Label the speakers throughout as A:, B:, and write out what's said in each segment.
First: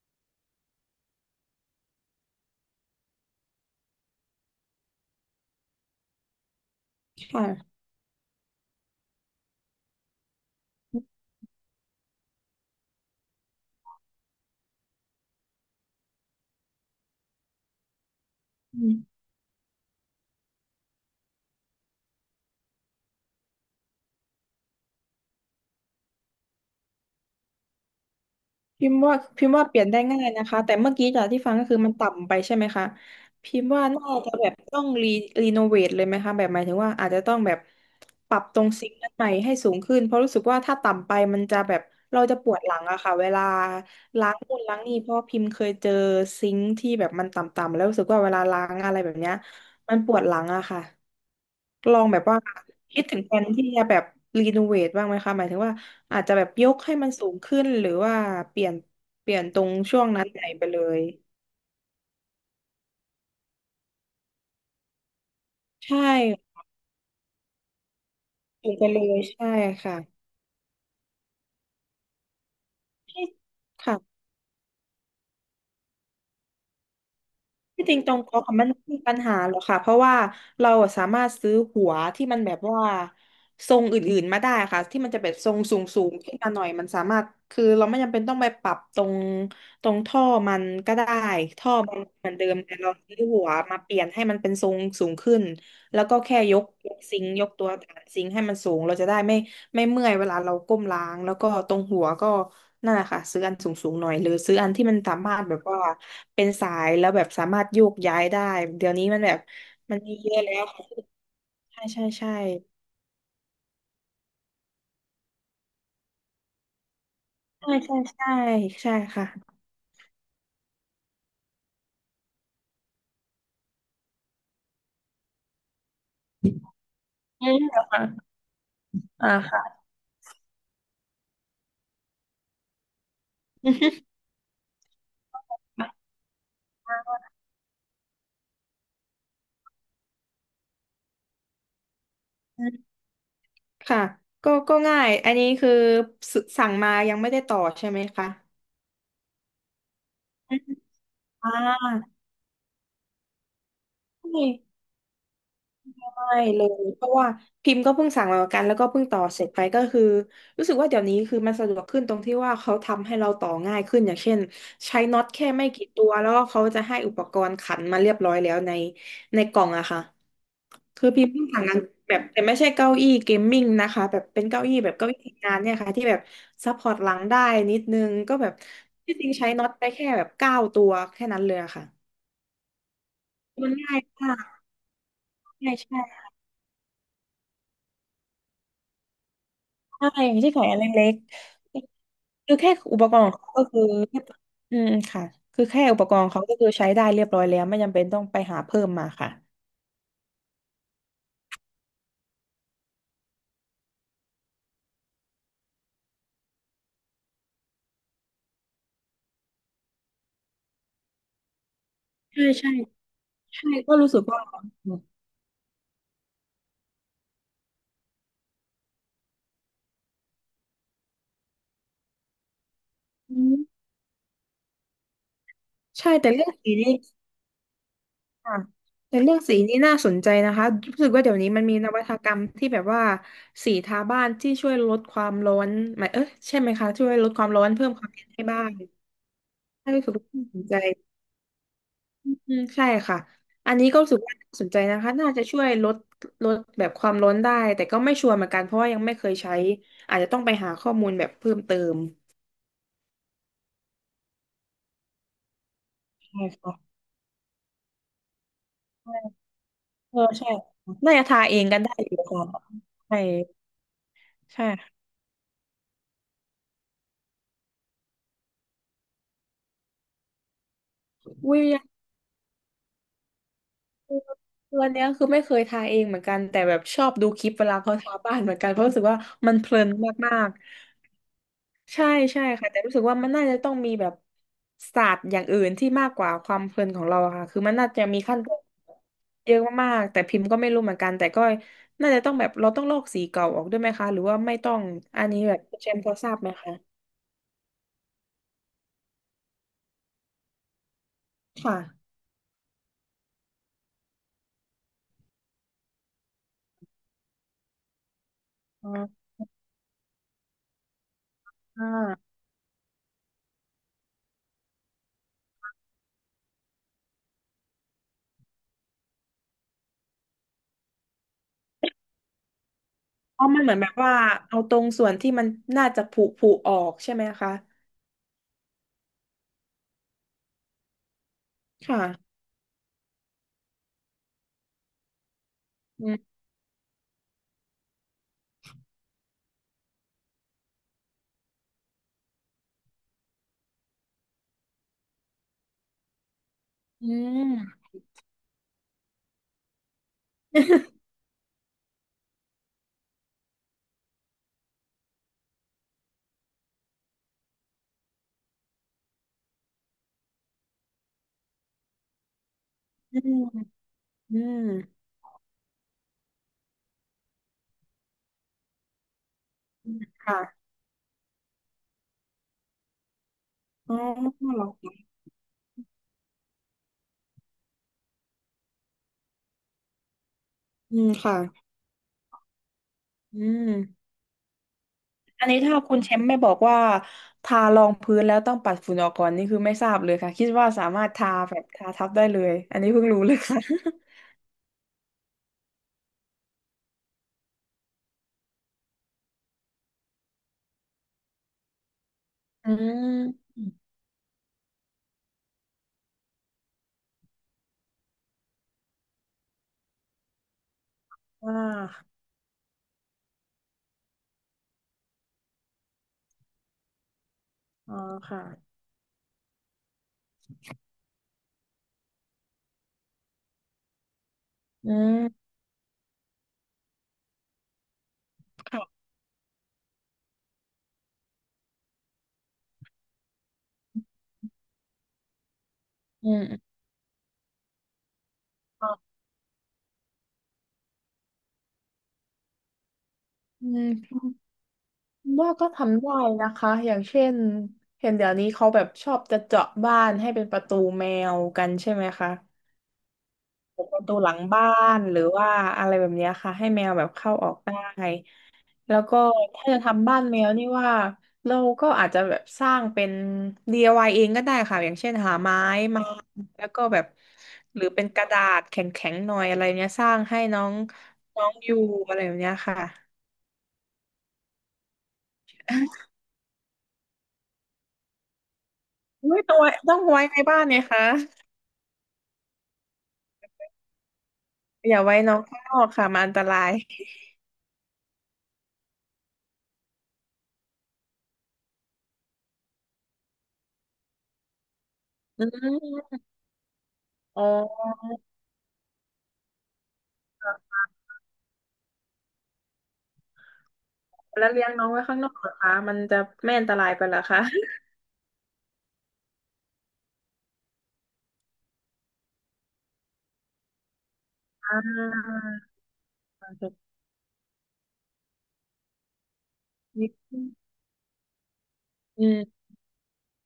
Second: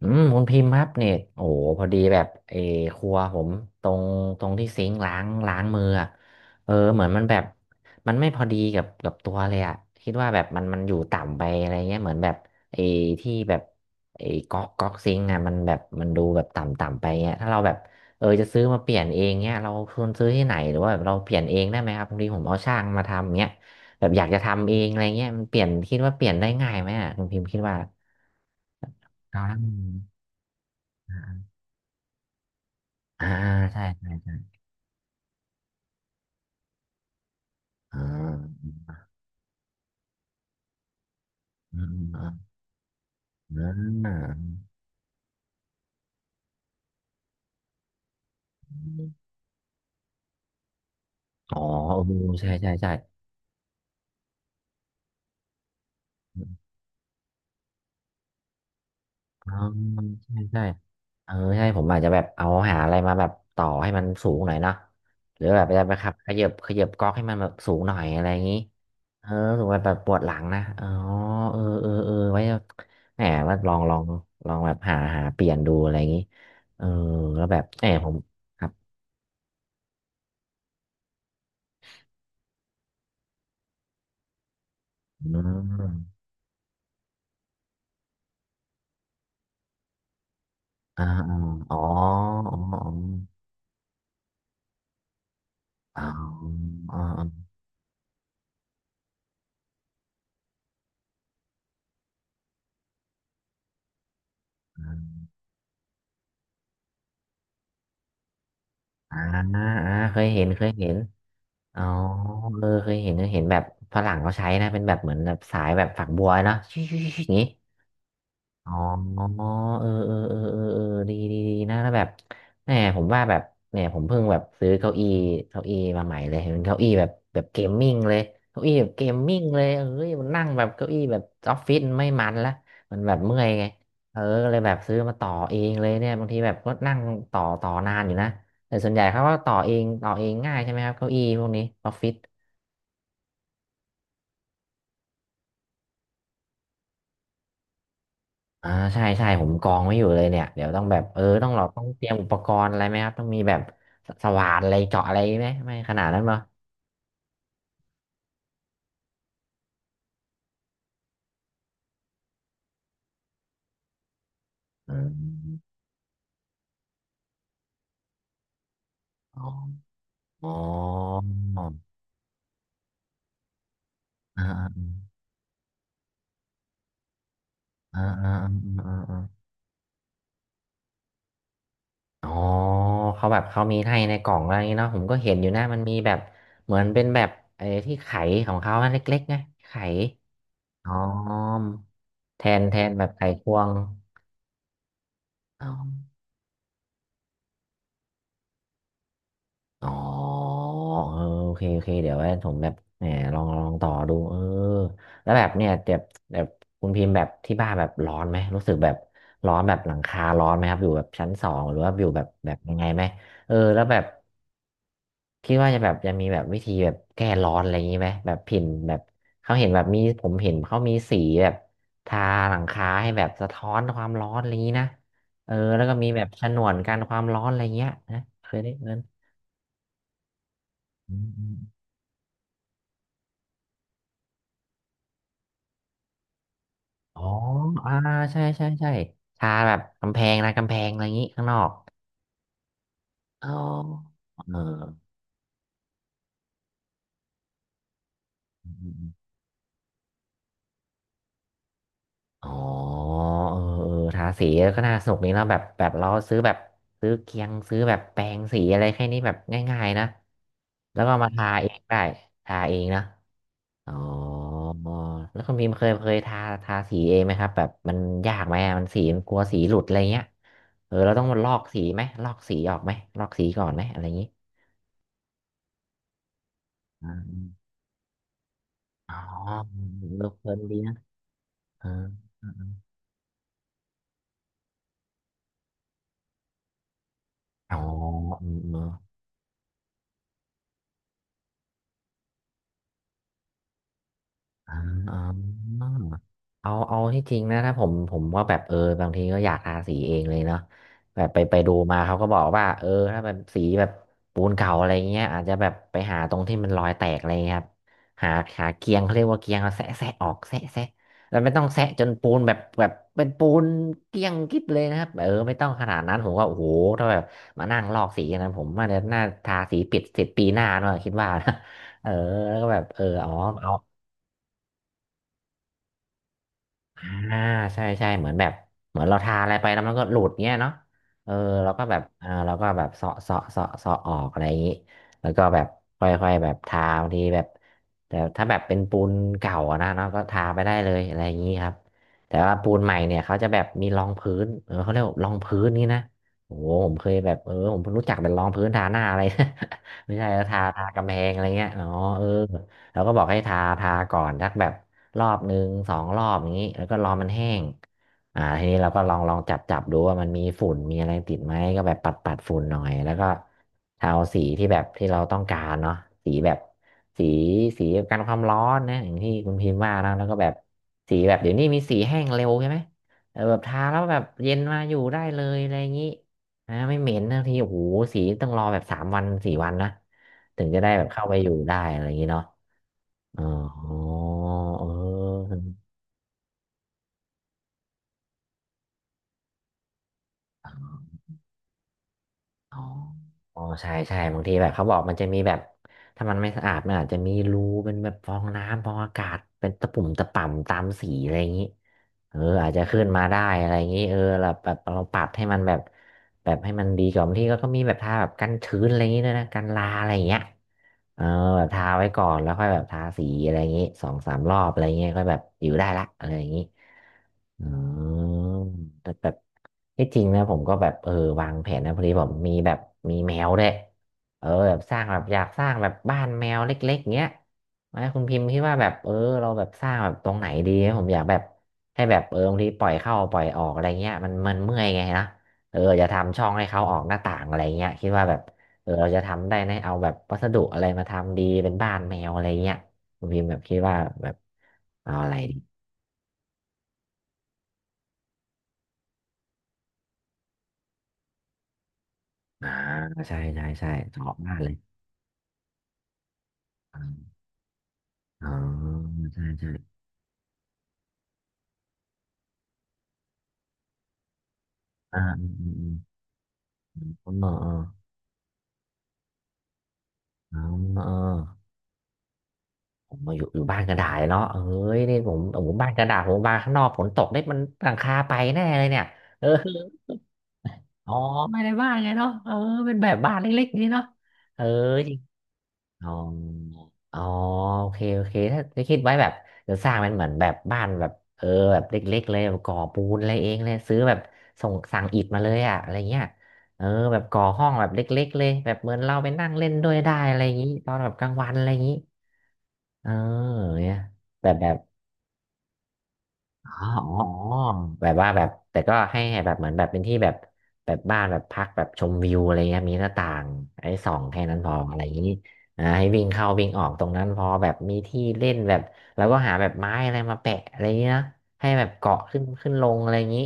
A: อืมคุณพิมพ์ครับเนี่ยโอ้โหพอดีแบบครัวผมตรงตรงที่ซิงค์ล้างมืออะเหมือนมันแบบ
B: ค่ะ
A: มันไม่พอดีกับตัวเลยอ่ะคิดว่าแบบมันอยู่ต่ำไปอะไรเงี้ยเหมือนแบบไอ้ที่แบบไอ้ก๊อกซิงค์อ่ะมันแบบมันดูแบบต่ำต่ำไปเงี้ยถ้าเราแบบจะซื้อ
B: อื
A: มาเปลี่ยน
B: ม
A: เองเงี้ยเราควรซื้อที่ไหนหรือว่าแบบเราเปลี่ยนเองได้ไหมครับบางทีผมเอาช่างมาทำเงี้ยแบบอยากจะทำเองอะไรเงี้ยมันเปลี่ยนคิดว่าเปลี่ยนได้ง่ายไหมอ่ะคุณพิมพ์คิดว่า
B: พิมพ์ว่า
A: ครั
B: พิมพ์ว่าเปลี่ยนได้
A: บ
B: ง่ายนะคะแต่เมื่อกี้จากที่ฟังก็คือมันต่ำไปใช่ไหมคะ
A: อ่า
B: พิมพ์
A: ใช่
B: ว่าน่าจะแบบต้องรีโนเวทเลยไหมคะแบบหมายถึงว่าอาจจะต้องแบบ
A: อ่
B: ปรับตร
A: า
B: งซิงค์นั้นใหม่ให้สูงขึ้นเพราะรู้สึกว่าถ้าต่ำไปมันจะแบ
A: อื
B: บ
A: ม
B: เรา
A: อ่า
B: จะปวดหลังอะค่ะเวลา
A: อ่า
B: ล้างนู่นล้างนี่เพราะพิมพ์เคยเจอซิงค์ที่แบบมันต่ำๆแล้วรู้สึกว่าเวลาล้างอะไรแบบเนี้ยมันปวดหลังอะค่ะ
A: อ๋อ
B: ลอง
A: เออ
B: แบบว่า
A: ใช่ใช่ใช่
B: คิดถึงแผนที่จะแบบรีโนเวทบ้างไหมคะหมายถึงว่า อาจจะแบบยกให้มันสูงขึ้นหรือว่าเปลี่ยนเปลี่ยน
A: อ๋อ
B: ตรงช่วงนั้น
A: ใช่
B: ไหน
A: ใช่
B: ไปเลย
A: เออใช่ผมอาจจะแบบเอาหาอะไรมาแบบต่อให้มันสูงหน่อยเนาะหรือแบบจะไป
B: ใช่
A: ขับขยับก๊อกให้มันแบบสูงหน่อยอะไรอย่างนี้
B: สูงไปเลย
A: เออ
B: ใช่
A: สูงแบบ
B: ค่ะ
A: ปวดหลังนะอ๋อเออเออเออไว้แหมว่าลองลอง
B: ค่ะ
A: ลองแบบหาเปลี่ยนดูอะไรอย่างนี้เออแล้วแบบแห
B: ที่จ
A: ม
B: ริง
A: ผ
B: ตร
A: ม
B: งก๊อกอะ
A: ค
B: มั
A: รั
B: น
A: บ
B: ไม่มีปัญหาหรอกค่ะเพราะว่าเราอะสามารถซื้อหัวที่มันแบบว่าทรงอื่นๆมาได้ค่ะที่มันจะ
A: อื
B: แบบทรงส
A: ม
B: ูงๆขึ้นมาหน่อยมันสามารถคือเราไม่จำเป็นต้องไปปรับตรงท่อมันก็
A: อ่า
B: ได้
A: อา
B: ท่อ
A: อ๋อ
B: มันเหมือนเดิ
A: อ๋อ
B: มแต่
A: อ๋
B: เรา
A: อ
B: ซื้อหัวมาเปลี่ยนให้มันเป็นทรงสูงขึ้นแล้
A: อ๋อ
B: วก็แค่ย
A: อ๋อ
B: กซิ
A: อ๋อ
B: งค์ยกตัวฐานซิงค์ให้มันสูงเราจะได้ไม่ ไม่เมื่อยเวลาเราก้มล้างแล้วก็ตรงหัวก็นั่นแหละค่ะซื้ออันสูงๆหน่อยหรือซื้ออันที่มันสามารถแบบว่าเป็นสายแล้วแบบสามารถโยกย้ายได้เดี๋ยวนี้
A: อ่า
B: มันแบบ
A: อ่า
B: มันมี
A: เคย
B: เยอะ
A: เห็น
B: แล้
A: เค
B: ว
A: ย
B: ค่ะ
A: เห็นอ๋
B: ใช่
A: อ
B: ใช่ใช่
A: เออเคยเห็นเคยเห็นแบบฝรั่งเขาใช้นะเป็นแบบเหมือนแบบสายแบบฝักบัวเนาะชิ่งๆๆๆอย่างนี้
B: ใช่ใช่ใช่
A: อ๋
B: ใช่ค่ะ
A: อเออเออเออเออเออดีดีดีนะแล้วแบบแหมผมว่าแบบเนี่ยผมเพิ่งแบบซื้อเก้าอี้มาใหม่เลยเป็นเก้าอี้แบบ
B: อื
A: เกม
B: ม
A: มิ่งเลยเก้าอี้แบบเกมมิ่งเลยเอ้ยมันนั่งแบบเก้าอี้แบบออฟฟิศไม่มันละมันแบบเมื่อยไงเออก็เลยแบบซื้อมาต่อเองเลยเนี่ยบางทีแบบก็นั่งต่อนานอยู่นะแต่ส่วนใหญ่เขาก็ต่อเองง่ายใช่ไหมครับเก้าอี้พวกนี้ออฟฟิศ
B: ค่ะก็ง่ายอันนี้คือสสั่งมายังไม่ได้ต่อใช่ไหมคะ
A: อ่าใช่ใช่ผมกองไว้อยู่เลยเนี่ย
B: อื
A: เดี๋
B: ม
A: ยวต้องแบบต้อ
B: อ่า
A: งเราต้องเตรียมอุปกรณ์อะไรไหมครับต้องมีแบบ
B: ใช่
A: ว่านอะไรเจาะอะไรไหมไม่ขนาดนั้น
B: ใช่
A: ปะ
B: เลยเพราะว่าพิมพ์ก็เพิ่งสั่งมาเหมือนกันแล้วก็เพิ่งต่อเสร็จไปก็คือรู้สึกว่าเดี๋ยวนี้คือมันสะดวกขึ้นตรงที่ว่าเขาทำให้เราต่อง่ายขึ้นอย่างเช่น
A: อ
B: ใช้น็อตแค่
A: ม
B: ไม่กี่ตัวแล้วก็เขาจะให้อุปกรณ์ขันมาเรียบร้อยแล้วใน
A: อ๋อ
B: กล่องอะค่ะ
A: อ๋อ
B: คือพิมพ์เพิ่งสั่งงานแบบแต่ไม่ใช่เก้าอี้เกมมิ่งนะคะแบบ
A: อ่
B: เป็นเก้าอี้แบบ
A: า
B: เก้าอี้ทำงานเนี่ยค่ะที่แบบซัพพอร์ตหลังได้นิดนึ
A: อ่า
B: ง
A: อ่า
B: ก็แบ
A: อ่า
B: บ
A: อ่า
B: ที่จริง
A: อา
B: ใช้น็อตไปแค่แบบเก้าตัวแค่นั้นเลยอะค่ะ
A: อ๋อเขาแบบเขา
B: มัน
A: มี
B: ง่า
A: ให้
B: ย
A: ในกล่
B: มา
A: อง
B: ก
A: อะไรอย่างงี้เนาะผมก็เห็นอยู่นะ
B: ใช่
A: มันมี
B: ใช่
A: แบบเหมือนเป็นแบบไอ้ที่ไขของเขาอันเล็กๆไงไข
B: ใช่ไม่ใช่ขายอัน
A: อ๋อ
B: เล็ก
A: แท
B: ๆคือ
A: น
B: แค่
A: แทน
B: อุ
A: แบ
B: ป
A: บ
B: ก
A: ไข
B: รณ์ของ
A: ค
B: เขา
A: ว
B: ก็
A: ง
B: คืออืมค่ะคือแค่อุปกรณ์เขาก็คือใช้ได้เรียบร้อยแล้วไม่จำเป็นต้องไปหาเพิ่มมาค่ะ
A: อ๋อเออโอเคโอเคเดี๋ยวไว้ผมแบบแหมลองต่อดูเออแล้วแบบเนี่ยแบบคุณพิมพ์แบบที่บ้านแบบร้อนไหมรู้สึกแบบร้อนแบบหลังคาร้อนไหมครับอยู่แบบชั้นสองหรือว่าอยู่แบบ
B: ใช่ใช่
A: ยังไงไหมเออ
B: ใช่
A: แล้ว
B: ก็
A: แบบ
B: รู้สึกว่า
A: คิดว่าจะแบบจะมีแบบวิธีแบบแก้ร้อนอะไรอย่างนี้ไหมแบบผิ่นแบบเขาเห็นแบบมีผมเห็นเขามีสีแบบทาหลังคาให้แบบ
B: อื
A: สะท้อน
B: ม
A: ความร้อนอะไรอย่างนี้นะเออแล้วก็มี
B: ใช่
A: แบบ
B: แต่
A: ฉ
B: เรื่อง
A: นว
B: สี
A: น
B: นี่
A: กันความร้อนอะไรเงี้ยนะเค
B: ค่ะ
A: ยได้เงิน
B: แต่เรื่องสีนี่น่าสนใจนะคะรู้สึกว่าเดี๋ยวนี้มันมีนวัตกรรมที่แบบว่าสีทาบ้านที่ช่วยลดความร้อนหมายใช่ไหมคะช่วย
A: อ๋อ
B: ลดความร้อนเพิ่
A: อ่า
B: มความเย็น
A: ใช่
B: ให้บ้า
A: ใช่
B: น
A: ใช่ทาแบบ
B: น่ารู้สึ
A: กำ
B: ก
A: แพ
B: ว่า
A: ง
B: น่า
A: นะ
B: สน
A: กำแพ
B: ใจ
A: งอะไรอย่างงี้ข้างนอก
B: อืมใช่ค่ะ
A: อ๋อ
B: อันนี้ก็รู้สึกว่า
A: เอ
B: น่า
A: อ
B: สนใจนะคะน่าจะช่วยลดแบบความร้อนได้แต่ก็ไม่ชัวร์เหมือนกัน
A: อื
B: เพ
A: ม
B: ราะ
A: อื
B: ว่า
A: ม
B: ยั
A: อ
B: ง
A: ม
B: ไม่เคยใช้อาจจะต้องไปหาข้อมูลแบบเพิ่มเติม
A: อ๋อเออเออทาสีก็น่าสนุกนี้เนาะแบบเราซื้อ
B: ใช่
A: แบบ
B: ค่ะ
A: ซื้อเคียงซื้อแบบแปรงสีอะไรแค่นี้แบบง่ายๆนะ
B: เออใช่
A: แล้วก็
B: น่าจะ
A: มา
B: ทา
A: ทา
B: เอง
A: เอ
B: กั
A: ง
B: นได้
A: ได้
B: อยู่ค่ะ
A: ทาเองนะ
B: ใช่
A: อ๋อ
B: ใช่
A: แล้วคุณพิมพ์เคยทาสีเองไหมครับแบบมันยากไหมอะมันสีมันกลัวสีหลุดอะไรเงี้ยเออเราต้องมาลอ
B: วิ
A: ก
B: วย
A: สี
B: ง
A: ไหมลอกสีออกไหมลอกสีก่อนไหมอะไรอย่างงี้
B: ตัวเนี้ยคือไม่เคยทาเองเหมือนกันแต่แบบชอบดูคลิปเวลาเขาทาบ้านเหมือนกันเพราะรู้สึก
A: อ๋
B: ว่ามัน
A: อ
B: เพ
A: เอ
B: ลิ
A: อ
B: น
A: เ
B: มา
A: พ
B: ก
A: ลินดีนะเออ
B: ใช่ใช่
A: เออเอ
B: ค่ะแต่
A: อ
B: รู้สึกว่ามันน่าจะต้องมีแบบศาสตร์อย่างอื่นที่มากกว่าความเพลินของเราอะค่ะคือมั
A: อ๋
B: น
A: อ
B: น่าจะมีขั้น
A: เอ
B: ตอ
A: อ
B: น
A: เออ
B: เยอะมากๆแต่พิมพ์ก็ไม่รู้เหมือนกันแต่ก็น่าจะต้องแบบเราต้องลอกสีเก่าออกด้วยไหมคะหรือว่าไม่ต้
A: อ
B: องอันนี้
A: า
B: แบบคุณเชมป์พอทราบไหม
A: อ๋อ
B: คะ
A: เอาเอาที่จริงนะถ้าผมว่าแบบบางทีก็อยากทาสีเองเลยเนาะแบบไปดู
B: ค่ะ
A: มาเขาก็บอกว่าถ้าแบบสีแบบปูนเก่าอะไรเงี้ยอาจจะแบบไปหาตรงที่มันรอยแตกอะไรเงี้ยครับหาหา
B: อ๋
A: เกียงเขาเรีย
B: อ
A: กว่าเกียงเอาแซะแซะออกแซะแซะแล้วไม่ต้องแซะ
B: อ่า
A: จนปูนแบบเป็นปูนเกลี้ยงกิ๊บเลยนะครับเออไม่ต้องขนาดนั้นผมว่าโอ้โหถ้าแบบมานั่งลอกสีอย่างนั้นผมว่าเดี๋ยวน่าทาสีปิดเสร็จปีหน้าเนอะคิดว่านะ เออแล้วก็แบบเอออ๋อ
B: เพราะมันเห
A: เอา
B: มือนแบบว่าเอาตรงส่วนที่มันน่าจะผุออกใช่ไหม
A: อ่า
B: คะ
A: ใช่ใช่เหมือนแบบเหมือนเราทาอะไรไปแล้วมันก็หลุดเงี้ยเนาะเออเราก็แบบอ่า
B: ค่ะ
A: เราก็แบบเสาะเสาะเสาะเสาะออกอะไรอย่างนี้แล้วก็แบบค
B: อืม
A: ่อยๆแบบทาบางทีแบบแต่ถ้าแบบเป็นปูนเก่าอะนะเนาะก็ทาไปได้เลยอะไรอย่างนี้ครับแต่ว่าปูนใหม่เนี่ยเขาจะแบบมีรองพื้นเขาเรียกว่ารองพื้นนี่นะโอ้โหผมเคยแบบผมเพิ่งรู้จักเป็นรองพื้นทาหน้าอะไร ไม่ใช่ทาทากำแพ งอะไรเงี้ยอ๋อเออ แล้วก็บอกให้ทาทาก่อนสักแบบรอบหนึ่งสองรอบอย่างนี้แล้วก็รอมันแห้งทีนี้เราก็ลองลองจับจับดูว่ามันมีฝุ่นมีอะไรติดไหมก็แบบปัดปัดฝุ่นหน่อยแล้ว
B: อื
A: ก็
B: มอื
A: ทาสี
B: ม
A: ที่แบบที่เราต้องการเนาะสีแบบสีสีกันความร้อนนะอย่างที่คุณพิมพ์
B: อื
A: ว่า
B: ม
A: นะแล้วก็
B: ค่ะ
A: แบบสีแบบเดี๋ยวนี้มีสีแห้งเร็วใช่ไหมเออแบบทา
B: อ๋อ
A: แล้วแบบเย็น
B: เหรอ
A: มาอยู่
B: คะ
A: ได้เลยอะไรอย่างนี้นะไม่เหม็นนะทีโอ้โหสีต้องรอแบบ3 วัน 4 วันนะถึงจะได้
B: อื
A: แบบ
B: ม
A: เข้าไป
B: ค่ะ
A: อยู่ได้อะไรอย่างนี้เนาะ
B: อื
A: อ๋
B: ม
A: อ
B: อัน
A: เอ
B: นี้ถ้า
A: อ
B: คุณแชมป์ไม่บอกว่าทารองพื้นแล้วต้องปัดฝุ่นออกก่อนนี่คือไม่ทราบเลยค่ะคิดว่าสามารถทาทับได้เลย
A: อ๋
B: อั
A: อ
B: นนี้เพิ่งรู้เลย
A: อ๋
B: ค่ะ
A: อใช่ใช่บางทีแบบเขาบอกมันจะมีแบบถ้ามันไม่สะอาดมันอาจจะมีรูเป็นแบบฟองน้ำฟองอากาศ เป็นตะปุ่มตะป่ำตามสีอะไรอย่างนี้เออ อา
B: อื
A: จจะขึ้น
B: ม
A: มาได้อะไรอย่างนี้ เออแบบเราปรับให้มันแบบ แบบให้มันดีกว่าบางทีก็มีแบบทาแบบกันชื้นอะไรอย่างงี้ด้วยนะกันราอะไรอย่างเงี้ยเออ
B: ว่า
A: แบบทาไว้ก่อนแล้วค่อยแบบทาสีอะไรอย่างงี้2 3 รอบอะไรอย่างเงี้ยก็แบบอยู่ได้ละอะไรอย่างงี้อื
B: อ๋อ
A: ม
B: ค่ะ
A: แต่แบบที่จริงนะผมก็แบบเออวางแผนนะพอดีผมมีแบบมีแมวด้วยเออแบบ
B: อื
A: สร้างแบบอยา
B: ม
A: กสร้างแบบบ้านแมวเล็กๆเงี้ยไหม่คุณพิมพ์คิดว่าแบบ
B: ค่ะ
A: เออเราแบบสร้างแบบตรงไหนดีผมอยากแบบให้แบบเออบางทีปล่อยเข้าปล่อยออกอะไรเงี้ยมันเมื่อยไงนะ เอออย่า
B: อื
A: ทำช่องให้
B: ม
A: เขาออกหน้าต่างอะไรเงี้ยคิดว่าแบบ
B: อ
A: เออ
B: ม
A: เราจะทำได้ไหมเอาแบบวัสดุอะไรมาทำดีเป็นบ้านแมวอะไรเงี้ยคุณพิมพ์แบบ
B: อื
A: คิดว่าแบบ
B: ม
A: เอาอะไร
B: ว่า
A: ดี
B: ก็ทำได้นะคะอย่างเช่นเห็นเดี๋ยวนี้เขาแบบชอบจะเจาะบ้านให้เป็นประตูแมวกันใช่ไหมคะ
A: อ่าใช่ใช่ใช่
B: ประตู
A: ชอ
B: หลั
A: บ
B: ง
A: มาก
B: บ้า
A: เลย
B: นหรือว่าอะไรแบบเนี้ยค่ะให้แมว
A: อ๋
B: แบบเข้า
A: อ
B: ออกได้
A: อ๋อ
B: แล้วก็
A: ใช่
B: ถ้า
A: ใช่
B: จะทำบ้านแมวนี่ว่าเราก็อาจจะแบบสร้างเป็น DIY เองก็ได้ค่ะอย่างเช่นหา
A: อืม
B: ไม้
A: อืมอืม
B: มาแล้วก็แบ
A: อื
B: บ
A: มเอ
B: หรือเป็
A: อ
B: นกระดาษแข็งๆหน่อยอะไรเนี้ยสร้างให้
A: เออ
B: น้อง
A: เออ
B: น้องอยู่อะไรแบบเนี้ยค่ะ
A: ผมมาอยู่บ้านกระดาษเนาะเอ้ยนี่ผมโอ้โหบ้านกระดาษผมบ้านข้างนอกฝนตกได้มันหลังคาไปแน่เลยเนี่ย
B: อุ๊ย
A: เออ
B: ต้องไว้ในบ้านเนี่ย ค่ะ
A: อ๋อไม่ได้บ้านไงเนาะเออเป็นแบบบ้านเล็กๆนี่เนาะเออ
B: อย่าไว้น้องข้างนอก
A: อ๋
B: ค่ะ
A: อ
B: มันอันตราย
A: อ๋อโอเคโอเค ถ้าจะคิดไว้แบบจะสร้างเป็นเหมือนแบบบ้านแบบเออแบบเล็กๆเลยแบบก่อปูนอะไรเองเลยซื้อแบบส่งสั่งอิฐมา
B: อื
A: เลยอะอะไร
B: ม
A: เงี้ยเออแบบก่
B: อ๋
A: อ
B: อ
A: ห้องแบบเล็กๆเลยแบบเหมือนเราไปนั่งเล่นด้วยได้อะไรอย่างงี้ตอนแบบกลางวันอะไรอย่างงี้เออเนี่ย
B: แล้
A: แบ
B: ว
A: บ
B: เลี้
A: แบ
B: ยง
A: บ
B: น้องไว้ข้างนอกเหรอคะมันจะไม่อัน
A: อ๋อ
B: ตรายไปเหร
A: อ๋
B: อ
A: อ
B: คะ
A: อ๋อแบบว่าแบบแต่ก็ให้แบบเหมือนแบบเป็นที่แบบแบบบ้านแบบพักแบบชมวิวอะไรเงี้ยมีหน้าต่างไอ้ส่องแค่นั้นพ
B: อ่
A: ออะไรอย่างนี้
B: า
A: ให้วิ่งเข้าวิ่
B: จะ
A: งออกตรงนั้นพอแบบมีที่เล่นแบบแล้วก็หาแบบไม้
B: คิ
A: อะไรมาแปะ
B: ด
A: อะไรอย่างนี้นะให้แบบเกาะ
B: อื
A: ขึ้น
B: ม
A: ขึ้นลงอะไรอย่างนี้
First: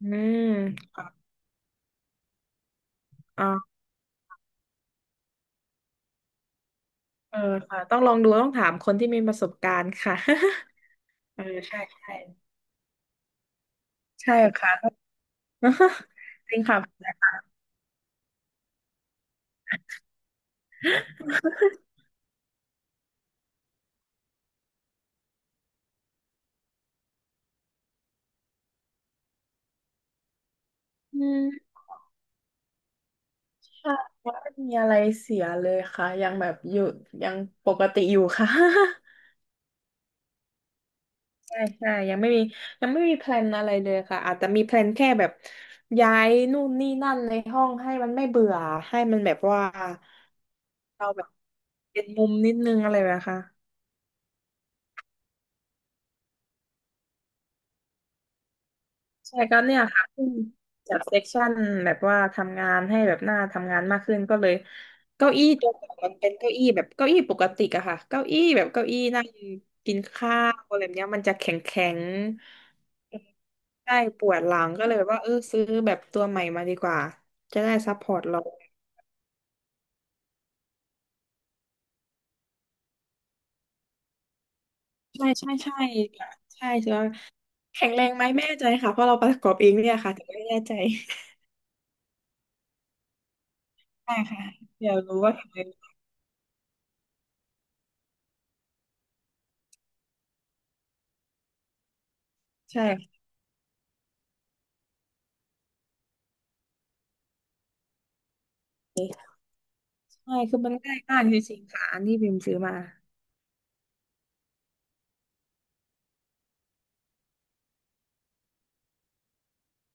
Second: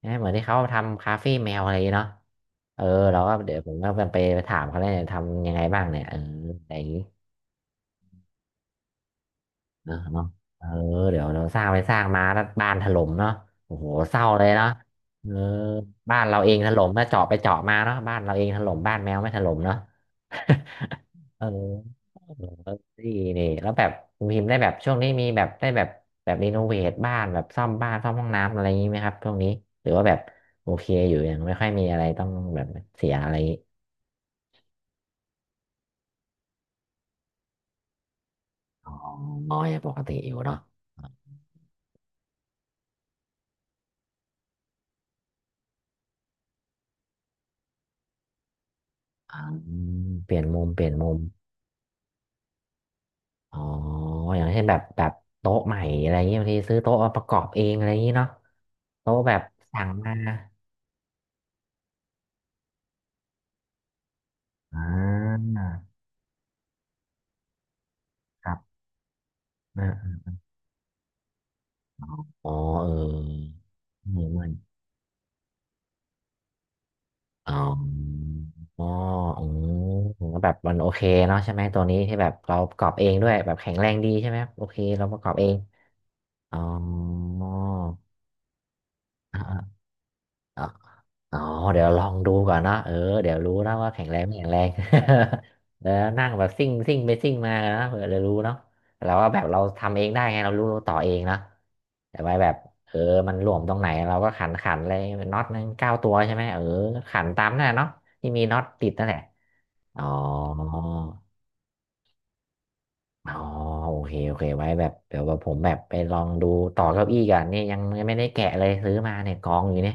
B: อื
A: นะเหมือน
B: ม
A: ที่เขาทำ
B: อ่า
A: คาเฟ่แมวอะไรอย่างงี้เนาะเออเราก็เดี๋ย
B: อ่า
A: วผมก็ไปถามเขาเลยทำยังไงบ้างเนี่ยเอออะไรอย่างนี้
B: เออค่ะต้องลองดูต้องถามคนที่มีประสบการ
A: เน
B: ณ์
A: อะ
B: ค่ะ
A: เนาะเออเดี๋ยว
B: เอ
A: เราส
B: อ
A: ร้างไป
B: ใช่
A: สร้าง
B: ใช่
A: มาแล้วบ้านถล่มเนาะโอ้โหเศร้า
B: ใช่
A: เลยเนาะ
B: ค่ะ
A: เออบ้านเรา เอ
B: จริ
A: ง
B: ง
A: ถ
B: ค่ะ
A: ล่มนะเจาะไปเจาะมาเนาะบ้านเราเองถล่มบ้านแมวไม่ถล่มเนาะ เออเออนี่นี่แล้วแบบคุณพิมพ์ได้แบบช่วงนี้มีแบบได้แบบแบบรีโนเวทบ้านแบบซ่อมบ้านซ่อมห้องน้ำอะไรอย่างนี้ไหมครับช่วงนี้หรือว่าแบบโอเคอยู่
B: อื
A: ยังไม่ค่อย
B: ม
A: มีอะไรต้องแบบเสียอะไร
B: ค่ะว่ามีอะไรเสียเลยค่ะยังแบบอยู่ยังปกติอยู่ค่ะ
A: อ๋อ น้อยปกติอยู่เนาะ
B: ใช่ใช่ยังไม่มียังไม่มีแพลนอะไรเลยค่ะอาจจะมีแพลนแค่แบบย้ายนู่นนี่นั่นในห้องให้มันไม่เบื่อให้มันแบ
A: อื
B: บ
A: ม
B: ว่า
A: เปลี่ยนมุมเปลี่ยน
B: เรา
A: มุม
B: แบบเป็นมุมนิดนึงอะไรแบบนี้ค่ะ
A: อ๋ออย่างเช่นแบบโต๊ะใหม่อะไรเงี้ยบางทีซื้อโต๊ะมาประกอบเองอะไรอย่างงี้เนาะโต๊ะแบ
B: ใช่
A: บ
B: ก็เนี่ย
A: สั่ง
B: ค่ะ
A: มา
B: ขึ้นจากเซ็กชันแบบว่าทำงานให้แบบหน้าทำงานมากขึ้นก็เลย
A: อ่
B: เก้าอี้
A: า
B: ตัวก่อนมันเป็นเก้าอี้แบบเก้าอี้ปกติอะค่ะเก้าอี้
A: ครั
B: แบบ
A: บ
B: เก้าอี้นั่ง
A: อ่
B: กิน
A: า
B: ข้าวอะไรแบบเนี้ยมันจะแข็งแข็ง
A: อ๋อเออ
B: ใช่ป
A: ไม่
B: ว
A: ไม
B: ด
A: อน
B: หลังก็เลยแบบว่าเออซื้อแบบตัวใหม่มาดีกว่า
A: อ๋อ
B: จะได้ซัพพอร์ตเรา
A: อ๋ออืมแล้วแบบมันโอเคเนาะใช่ไหมตัวนี้ที่แบบเราประกอบเองด้วยแบบแข็งแรงดีใช่ไหมครับโอเคเราประ
B: ใช่
A: กอบเอ
B: ใช่
A: ง
B: ใช่ค่ะ
A: อ๋อ
B: ใช่ใช่แข็งแรงไหมไม่แน่ใจค่ะเพราะเราประกอบเอง
A: อ
B: เนี่ยค่ะถึงไม่แน่
A: ๋อ
B: ใจ
A: อ๋อเดี๋ยวลองดูก่อนเนาะเออเดี๋ยวรู้นะว่าแข็ง
B: ใช่
A: แรงไม่
B: ค่ะ
A: แข็งแรง
B: เดี๋ยวรู้ว่าแข็งแร ง
A: แล้วนั่งแบบซิ่งซิ่งไปซิ่งมานะเผื่อจะรู้เนาะเราว่าแบบเราทำเองได้ไงเรารู้รูต่อเองเนาะแต่ไว้แบบ
B: ใช่
A: เออมันหลวมตรงไหนเราก็ขันขันเลยน็อตนึง9 ตัวใช่ไหมเออขันตามนั่นแหละเนาะที่มีน็อตติดนั่นแหละอ๋อ
B: ใช่คือมันง่ายมากจริงๆค่ะอันที่พิมพ์ซื้อมา
A: อ๋อโอเคโอเคไว้แบบเดี๋ยวแบบผมแบบไปลองดูต่อเก้าอี้กัอนเนี่ยยังไม่ได้แกะเลยซื้อมาเนี่ยกองอยู่เนี่ย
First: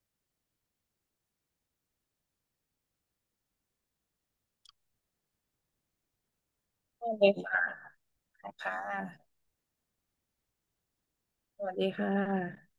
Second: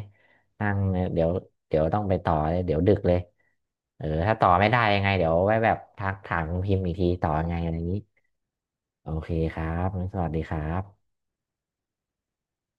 A: นั่งเนี่ยเดี๋ยวต้องไปต่อเลยเดี๋ยวดึกเลยเออถ้าต่อไม่ได้ยังไงเดี๋ยวไว้แบบทักถามคุณพิมพ์อีกที
B: ได้เล
A: ต่อ
B: ย
A: ยังไงอะไรอย่าง
B: ค่ะ
A: นี้
B: ค่
A: โอเค
B: ะ
A: ครับงั้นสวัสดีครับ
B: สวัสดีค่ะ